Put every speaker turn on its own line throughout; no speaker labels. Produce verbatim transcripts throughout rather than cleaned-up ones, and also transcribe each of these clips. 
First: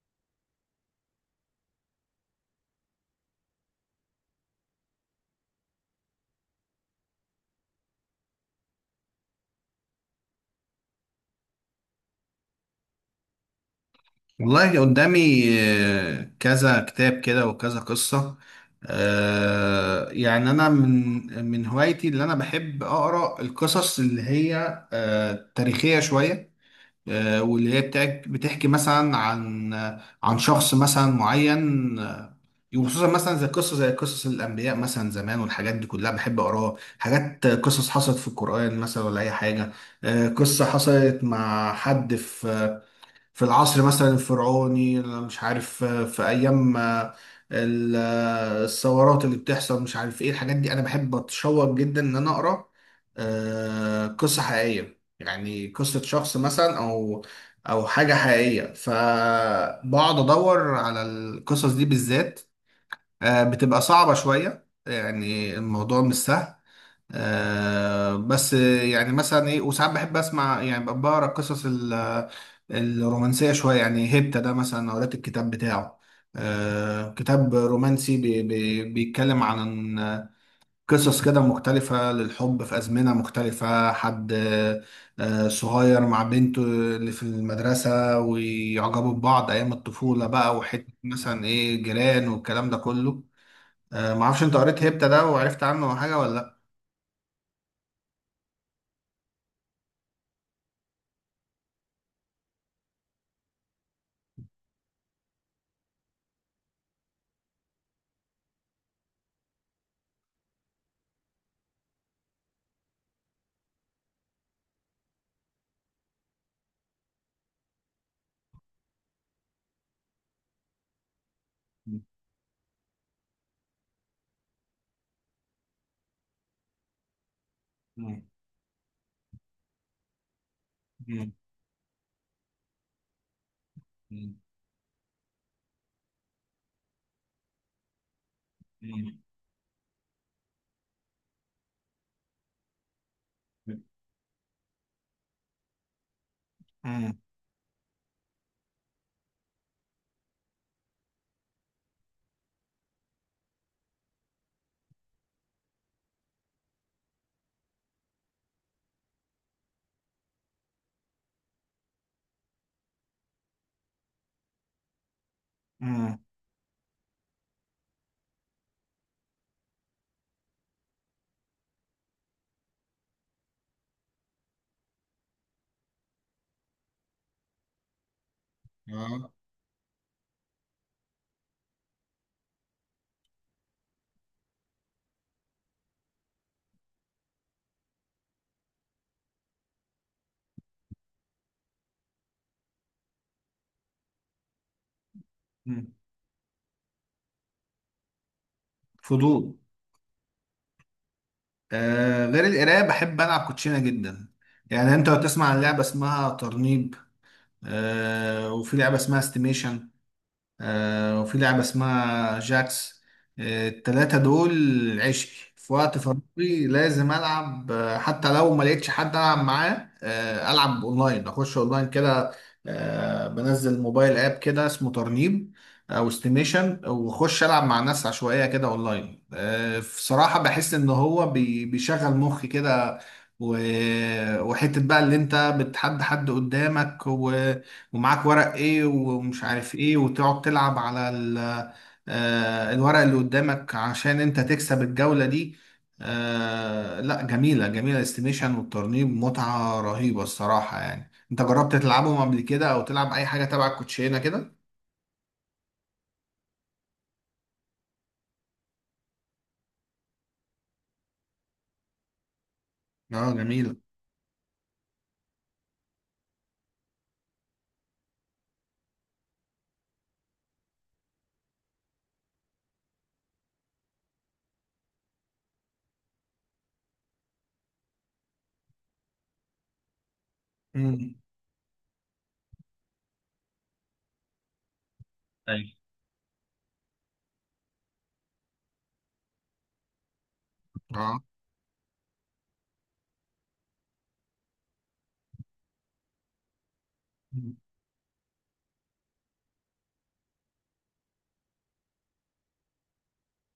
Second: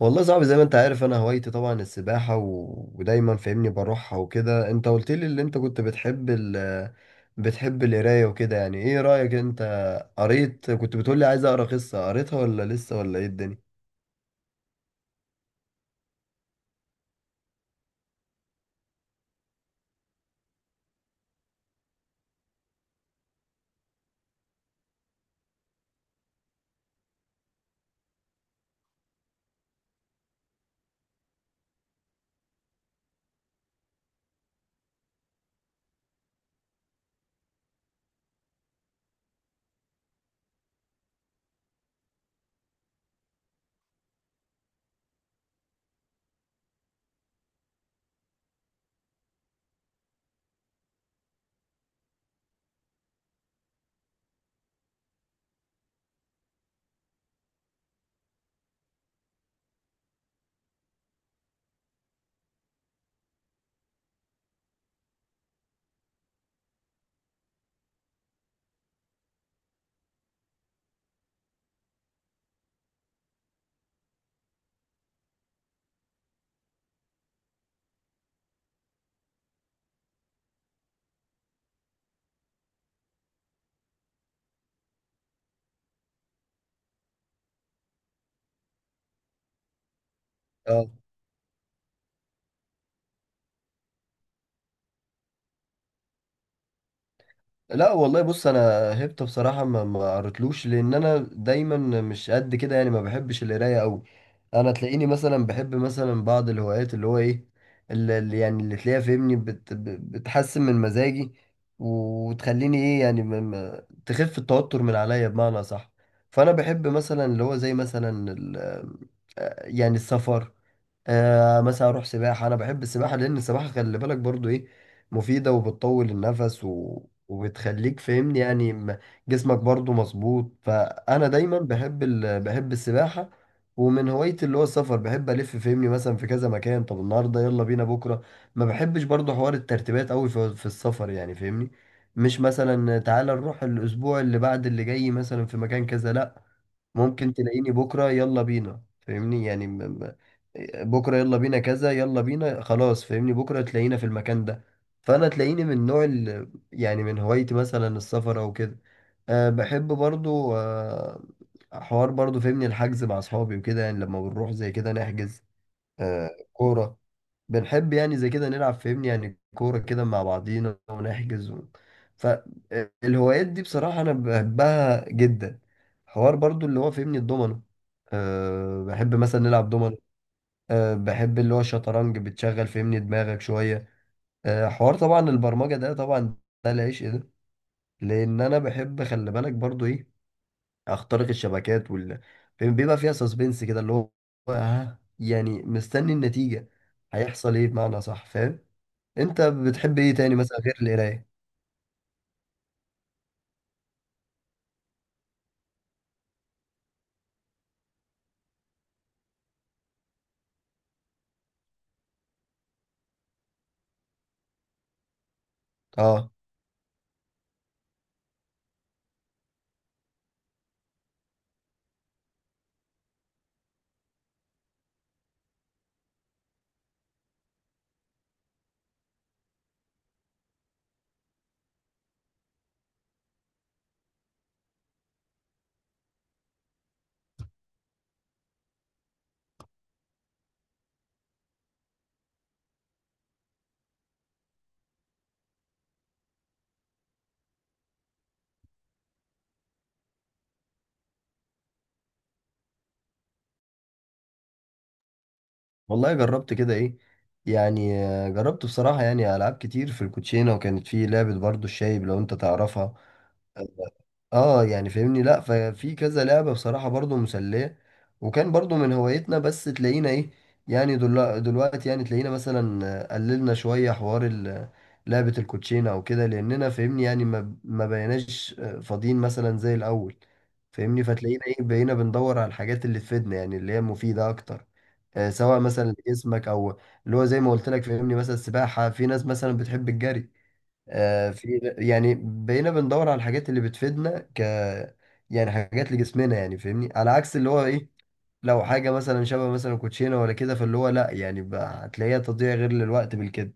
والله صعب زي ما انت عارف، انا هوايتي طبعا السباحة و... ودايما فاهمني بروحها وكده. انت قلت لي اللي انت كنت بتحب ال... بتحب القراية وكده. يعني ايه رأيك انت؟ قريت كنت بتقول لي عايز اقرا قصة، قريتها ولا لسه، ولا ايه الدنيا؟
والله قدامي آه، كذا كتاب كده وكذا قصة. آه، يعني أنا من من هوايتي اللي أنا بحب أقرأ القصص اللي هي آه، تاريخية شوية، آه، واللي هي بتاع- بتحكي مثلا عن عن شخص مثلا معين، آه، وخصوصا مثلا زي قصة زي قصص الأنبياء مثلا زمان والحاجات دي كلها بحب أقراها، حاجات قصص حصلت في القرآن مثلا ولا أي حاجة. آه، قصة حصلت مع حد في في العصر مثلا الفرعوني، مش عارف، في ايام آه، ال- آه، الثورات اللي بتحصل، مش عارف ايه الحاجات دي. انا بحب اتشوق جدا ان انا اقرا آه، قصة حقيقية، يعني قصة شخص مثلا او او حاجة حقيقية، فبقعد ادور على القصص دي بالذات. آه، بتبقى صعبة شوية، يعني الموضوع مش سهل. آه بس يعني مثلا ايه، وساعات بحب اسمع، يعني ب- بقرا القصص ال- الرومانسيه شويه، يعني هيبتا ده مثلا قريت الكتاب بتاعه. آه كتاب رومانسي بي بي بيتكلم عن قصص كده مختلفه للحب في ازمنه مختلفه، حد آه صغير مع بنته اللي في المدرسه ويعجبوا ببعض ايام الطفوله بقى، وحته مثلا ايه، جيران والكلام ده كله. آه معرفش انت قريت هيبتا ده وعرفت عنه حاجه ولا لا؟
لا والله، بص انا هبت بصراحه ما ما قريتلوش، لان انا دايما مش قد كده يعني ما بحبش القرايه قوي. انا تلاقيني مثلا بحب مثلا بعض الهوايات اللي هو ايه؟ اللي اللي يعني اللي تلاقيها فهمني بت ب- بتحسن من مزاجي وتخليني ايه، يعني ما- ما- تخف التوتر من عليا، بمعنى صح. فانا بحب مثلا اللي هو زي مثلا ال- آه، يعني السفر. آه مثلا اروح سباحه. انا بحب السباحه لان السباحه، خلي بالك برضو، ايه، مفيده وبتطول النفس و... وبتخليك فاهمني يعني م- جسمك برضو مظبوط. فانا
مم.
دايما بحب ال... بحب السباحه. ومن
مم.
هوايتي اللي هو السفر، بحب الف فاهمني مثلا في كذا مكان. طب النهارده يلا بينا، بكره. ما بحبش
مم.
برضو حوار الترتيبات قوي في... في السفر يعني فاهمني. مش مثلا تعالى نروح الاسبوع اللي بعد اللي جاي مثلا في مكان كذا، لا.
مم.
ممكن تلاقيني بكرة يلا بينا فاهمني يعني م- م- بكرة يلا بينا كذا، يلا بينا خلاص، فاهمني، بكرة تلاقينا في المكان ده. فأنا تلاقيني من نوع ال... يعني من هوايتي مثلا السفر أو كده. أه بحب برضو أه حوار برضو فاهمني الحجز مع أصحابي وكده. يعني لما بنروح زي كده نحجز.
مم.
أه كورة، بنحب يعني زي كده نلعب، فاهمني، يعني كورة كده مع بعضينا ونحجز و... فالهوايات دي بصراحة أنا بحبها جدا. حوار برضو اللي هو فاهمني الدومينو، أه بحب
اه.
مثلا نلعب دومينو. أه بحب اللي هو الشطرنج، بتشغل فاهمني دماغك شوية. أه حوار طبعا البرمجة ده، طبعا ده العيش، إيه ده. لأن أنا بحب، خلي بالك برضو، إيه، أخترق الشبكات وال بيبقى فيها سسبنس كده، اللي هو ها يعني
مم.
مستني النتيجة، هيحصل إيه، بمعنى صح فاهم. انت
فضول.
بتحب ايه تاني مثلا غير القرايه؟
آه غير القراية بحب ألعب كوتشينة جدا، يعني أنت لو تسمع عن لعبة اسمها ترنيب، آه وفي لعبة اسمها استيميشن، آه، وفي لعبة اسمها جاكس. آه، التلاتة دول عشقي، في وقت
اه،
فراغي لازم ألعب، آه، حتى لو ما لقيتش حد ألعب معاه، آه، ألعب أونلاين، أخش أونلاين كده. آه، بنزل موبايل آب كده اسمه ترنيب أو استيميشن، وأخش ألعب مع ناس عشوائية كده أونلاين. آه، بصراحة بحس إن هو بي- بيشغل مخي كده، و- وحتة بقى اللي انت بتحدى حد قدامك ومعاك ورق ايه ومش عارف ايه، وتقعد تلعب على ال- آه، الورق اللي قدامك عشان انت تكسب الجولة دي. آه، لا جميلة جميلة، الاستيميشن والترنيب متعة رهيبة الصراحة. يعني انت جربت تلعبهم قبل كده او تلعب اي حاجة تبع الكوتشينة كده؟
والله جربت كده ايه، يعني آه، جربت بصراحه يعني العاب كتير في الكوتشينه. وكانت في لعبه برضو الشايب، لو انت تعرفها.
اه، جميلة.
اه، يعني فاهمني لا، ففي كذا لعبة بصراحة برضو مسلية. وكان برضو من هوايتنا، بس تلاقينا ايه، يعني دل- دلوقتي يعني تلاقينا مثلا آه، قللنا شوية حوار ال- لعبة الكوتشينة او كده، لاننا فاهمني يعني ما ما بقيناش آه، فاضيين مثلا زي الاول. فاهمني،
امم.
فتلاقينا ايه، بقينا بندور على الحاجات اللي تفيدنا يعني اللي هي مفيدة اكتر. آه، سواء
أيوة.
مثلا لجسمك او اللي هو زي ما قلت لك فاهمني مثلا السباحة. في ناس مثلا بتحب الجري. آه، في يعني بقينا بندور على الحاجات اللي بتفيدنا ك يعني حاجات لجسمنا يعني فاهمني، على عكس اللي هو ايه، لو حاجة مثلا شبه مثلا كوتشينة ولا كده، فاللي هو لا يعني بقى هتلاقيها تضييع غير للوقت بالكده.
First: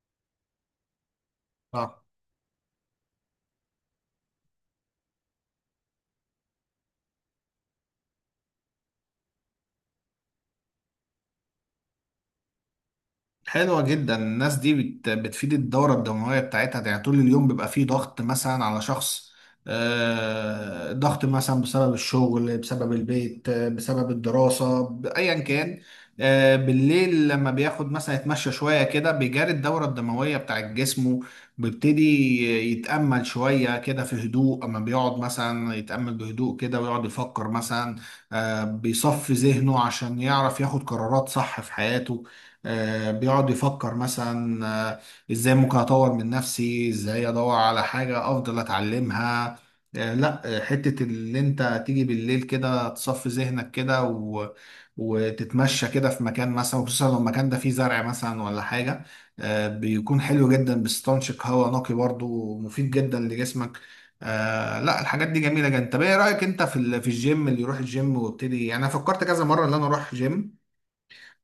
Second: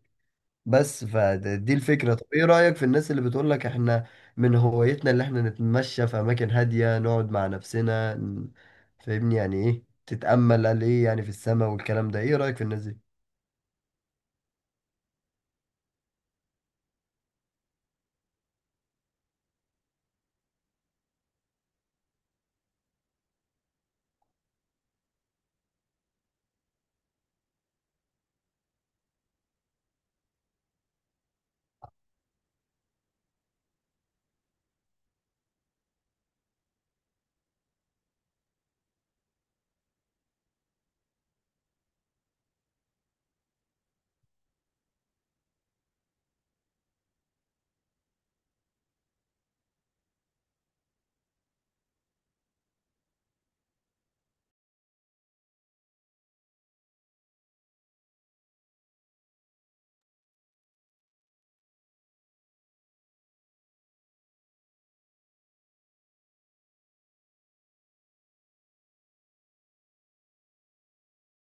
بس فدي
اه.
الفكرة. طب ايه رأيك في الناس اللي بتقول لك احنا من هوايتنا اللي احنا نتمشى في اماكن هادية، نقعد مع نفسنا ن- فاهمني يعني ايه، تتأمل قال ايه يعني، في السماء والكلام ده. ايه رأيك في الناس دي؟
حلوة جدا الناس دي، بت... بتفيد الدورة الدموية بتاعتها، يعني طول اليوم بيبقى فيه ضغط مثلا على شخص، آه، ضغط مثلا بسبب الشغل، بسبب البيت، آه، بسبب الدراسة، ب- أيا كان. آه، بالليل لما بياخد مثلا يتمشى شوية كده بيجاري الدورة الدموية بتاعت جسمه، بيبتدي يتأمل شوية كده في هدوء. أما بيقعد مثلا يتأمل بهدوء كده ويقعد يفكر مثلا، آه، بيصفي ذهنه عشان يعرف ياخد قرارات صح في حياته. آه، بيقعد يفكر مثلا، آه، ازاي ممكن اطور من نفسي، ازاي ادور على حاجة افضل اتعلمها. آه، لا، آه، حتة اللي انت تيجي بالليل كده تصفي ذهنك كده و... وتتمشى كده في مكان مثلا، خصوصا لو المكان ده فيه زرع مثلا ولا حاجة، آه، بيكون حلو جدا، بيستنشق هواء نقي برضو ومفيد جدا لجسمك. آه لا، الحاجات دي جميله جدا. طب ايه رايك انت في ال- في الجيم؟ اللي يروح الجيم وابتدي، يعني انا فكرت كذا مره ان انا اروح جيم،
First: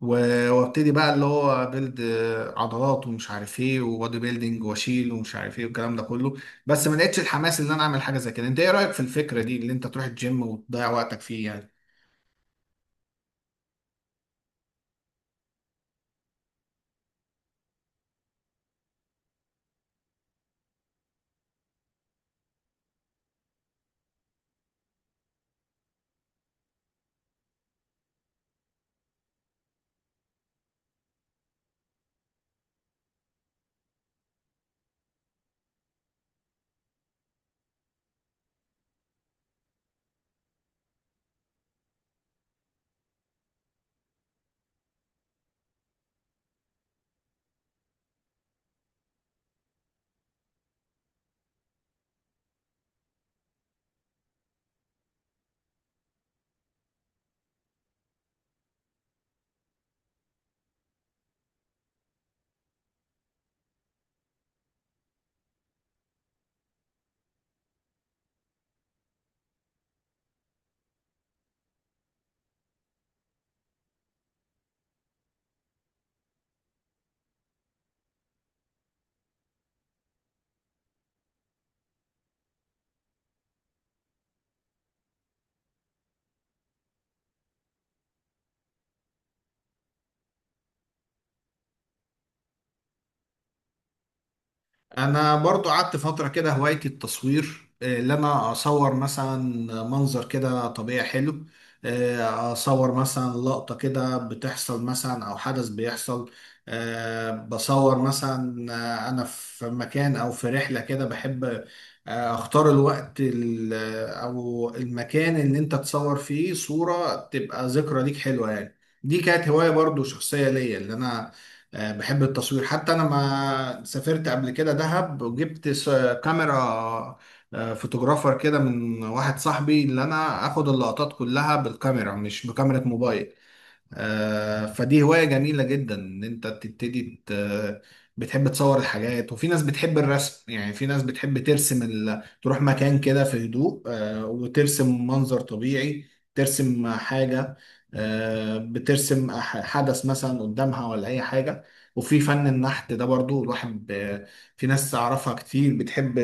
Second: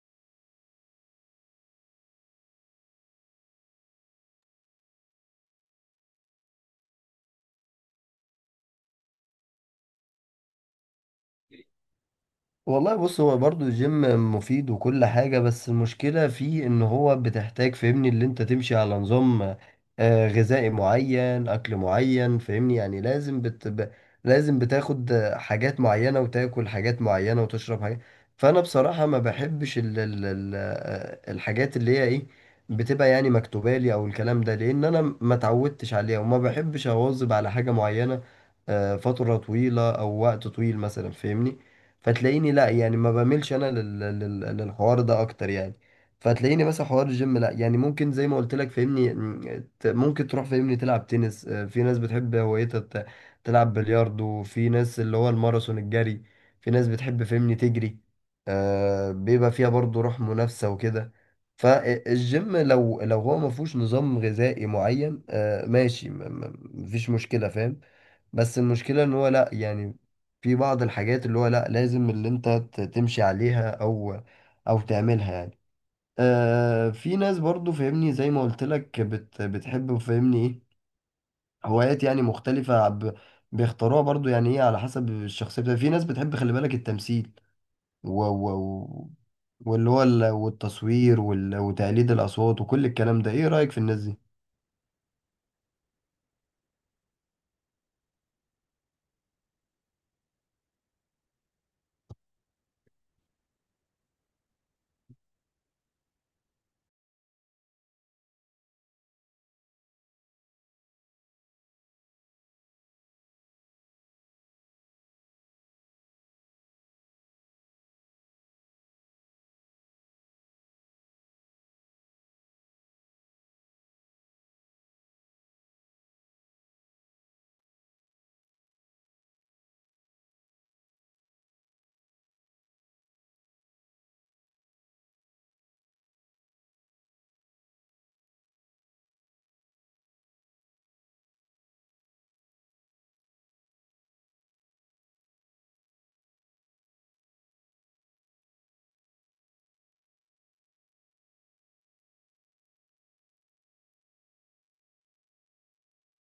و- وابتدي بقى اللي هو بيلد عضلات ومش عارف ايه، وبودي بيلدينج، واشيل ومش عارف ايه والكلام ده كله. بس ما لقيتش الحماس ان انا اعمل حاجه زي كده. انت ايه رايك في الفكره دي، اللي انت تروح الجيم وتضيع وقتك فيه يعني؟
والله بص، هو برضو الجيم مفيد وكل حاجة، بس المشكلة فيه ان هو بتحتاج فاهمني اللي انت تمشي على نظام آه، غذائي معين، اكل معين، فاهمني يعني لازم بت... ب... لازم بتاخد آه، حاجات معينة وتاكل حاجات معينة وتشرب حاجات. فانا بصراحة ما بحبش ال... ال... ال... آه، الحاجات اللي هي ايه، بتبقى يعني مكتوبة لي او الكلام ده، لان انا ما اتعودتش عليها وما بحبش اواظب على حاجة معينة آه، فترة طويلة او وقت طويل مثلا فاهمني. فتلاقيني لا يعني، ما بعملش انا لل... لل... للحوار ده اكتر يعني. فتلاقيني مثلا حوار الجيم لا يعني، ممكن زي ما قلت لك فاهمني م، ت- ممكن تروح فاهمني تلعب تنس. آه، في ناس بتحب هوايتها ت- تلعب بلياردو. في ناس اللي هو الماراثون، الجري. في ناس بتحب فاهمني تجري. آه بيبقى فيها برضو روح منافسة وكده. فالجيم لو لو هو ما فيهوش نظام غذائي معين، آه ماشي، م- م- مفيش مشكلة فاهم. بس المشكلة ان هو لا يعني، في بعض الحاجات اللي هو لا، لازم اللي انت ت- تمشي عليها او او تعملها يعني. آه في ناس برضو فاهمني زي ما قلت لك بت بتحب فاهمني ايه، هوايات يعني مختلفة ب- بيختاروها برضو يعني ايه على حسب الشخصية بتاعتك. في ناس بتحب، خلي بالك، التمثيل و و و- واللي هو ال- والتصوير وال- وتقليد الأصوات وكل الكلام ده. ايه رأيك في الناس دي؟
انا برضو قعدت فترة كده هوايتي التصوير، آه، اللي انا اصور مثلا منظر كده طبيعي حلو، آه، اصور مثلا لقطة كده بتحصل مثلا او حدث بيحصل، آه، بصور مثلا، آه، انا في مكان او في رحلة كده بحب آه، اختار الوقت ال- او المكان اللي انت تصور فيه صورة تبقى ذكرى ليك حلوة يعني. دي كانت هواية برضو شخصية ليا، اللي انا آه، بحب التصوير. حتى انا ما سافرت قبل كده دهب وجبت س- كاميرا، آه، فوتوغرافر كده من واحد صاحبي، اللي انا اخد اللقطات كلها بالكاميرا مش بكاميرا موبايل. آه، فدي هواية جميلة جدا، ان انت تبتدي ت- بتحب تصور الحاجات. وفي ناس بتحب الرسم، يعني في ناس بتحب ترسم ال... تروح مكان كده في هدوء، آه، وترسم منظر طبيعي، ترسم حاجة، آه، بترسم ح- حدث مثلا قدامها ولا اي حاجة. وفي فن النحت ده برضو الواحد ب... في ناس اعرفها كتير بتحب،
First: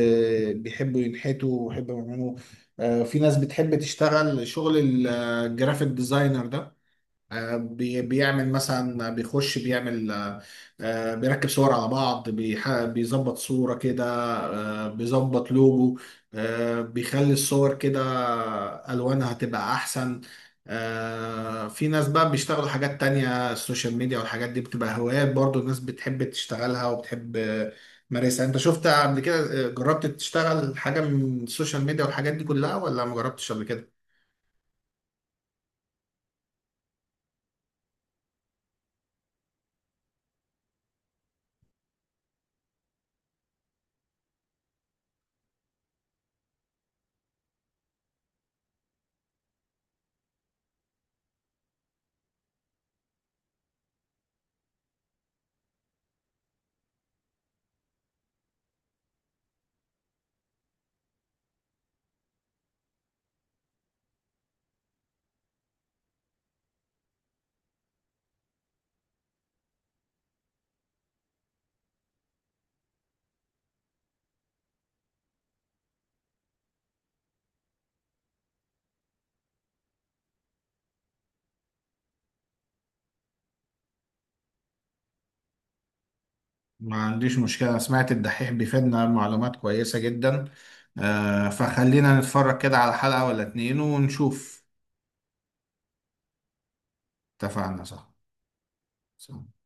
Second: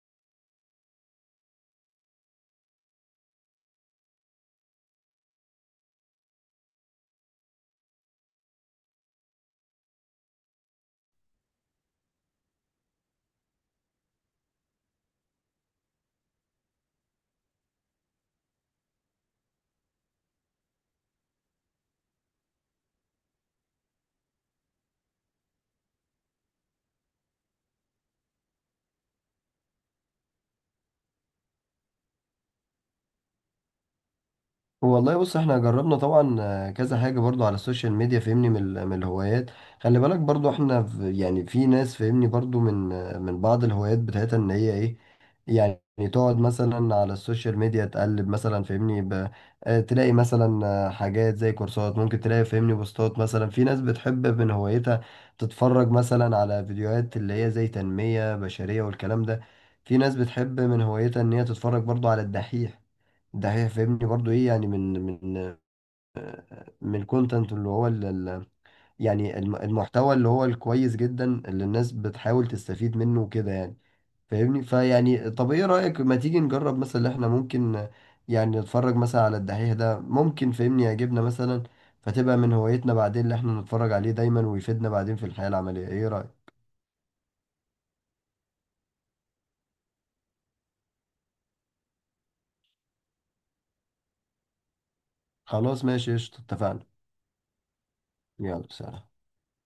بيحبوا ينحتوا ويحبوا يعملوا. آه، في ناس بتحب تشتغل شغل الجرافيك ديزاينر ده، آه، بي- بيعمل مثلا، بيخش بيعمل، آه، آه، بيركب صور على بعض، بيح- بيظبط صورة كده، آه، بيظبط لوجو، آه، بيخلي الصور كده ألوانها تبقى أحسن. آه، في ناس بقى بيشتغلوا حاجات تانية، السوشيال ميديا والحاجات دي بتبقى هوايات برضو، الناس بتحب تشتغلها وبتحب آه، تمارسها. انت شفت قبل كده آه، جربت تشتغل حاجة من السوشيال ميديا والحاجات دي كلها ولا ما جربتش قبل كده؟
والله بص، احنا جربنا طبعا آه، كذا حاجة برضو على السوشيال ميديا فهمني من ال- من الهوايات. خلي بالك برضو احنا في يعني في ناس فهمني برضو من آه، من بعض الهوايات بتاعتها ان هي ايه، يعني تقعد مثلا على السوشيال ميديا تقلب مثلا فهمني ب... آه، تلاقي مثلا آه، حاجات زي كورسات. ممكن تلاقي فهمني بوستات، مثلا في ناس بتحب من هوايتها تتفرج مثلا على فيديوهات اللي هي زي تنمية بشرية والكلام ده. في ناس بتحب من هوايتها ان هي تتفرج برضو على الدحيح ده، هي فاهمني برضو ايه يعني من من من الكونتنت اللي هو ال ال- يعني الم- المحتوى اللي هو الكويس جدا، اللي الناس بتحاول تستفيد منه وكده يعني. فاهمني، فيعني طب ايه رأيك، ما تيجي نجرب مثلا اللي احنا ممكن يعني نتفرج مثلا على الدحيح ده، ممكن فاهمني يعجبنا مثلا، فتبقى من هوايتنا بعدين اللي احنا نتفرج عليه دايما ويفيدنا بعدين في الحياة العملية. ايه رأيك؟
ما عنديش مشكلة. أنا سمعت الدحيح بيفيدنا معلومات كويسة جدا، آه، فخلينا نتفرج كده على حلقة ولا اتنين ونشوف.
خلاص ماشي قشطة، اتفقنا.
اتفقنا، صح.
يلا سلام.
صح.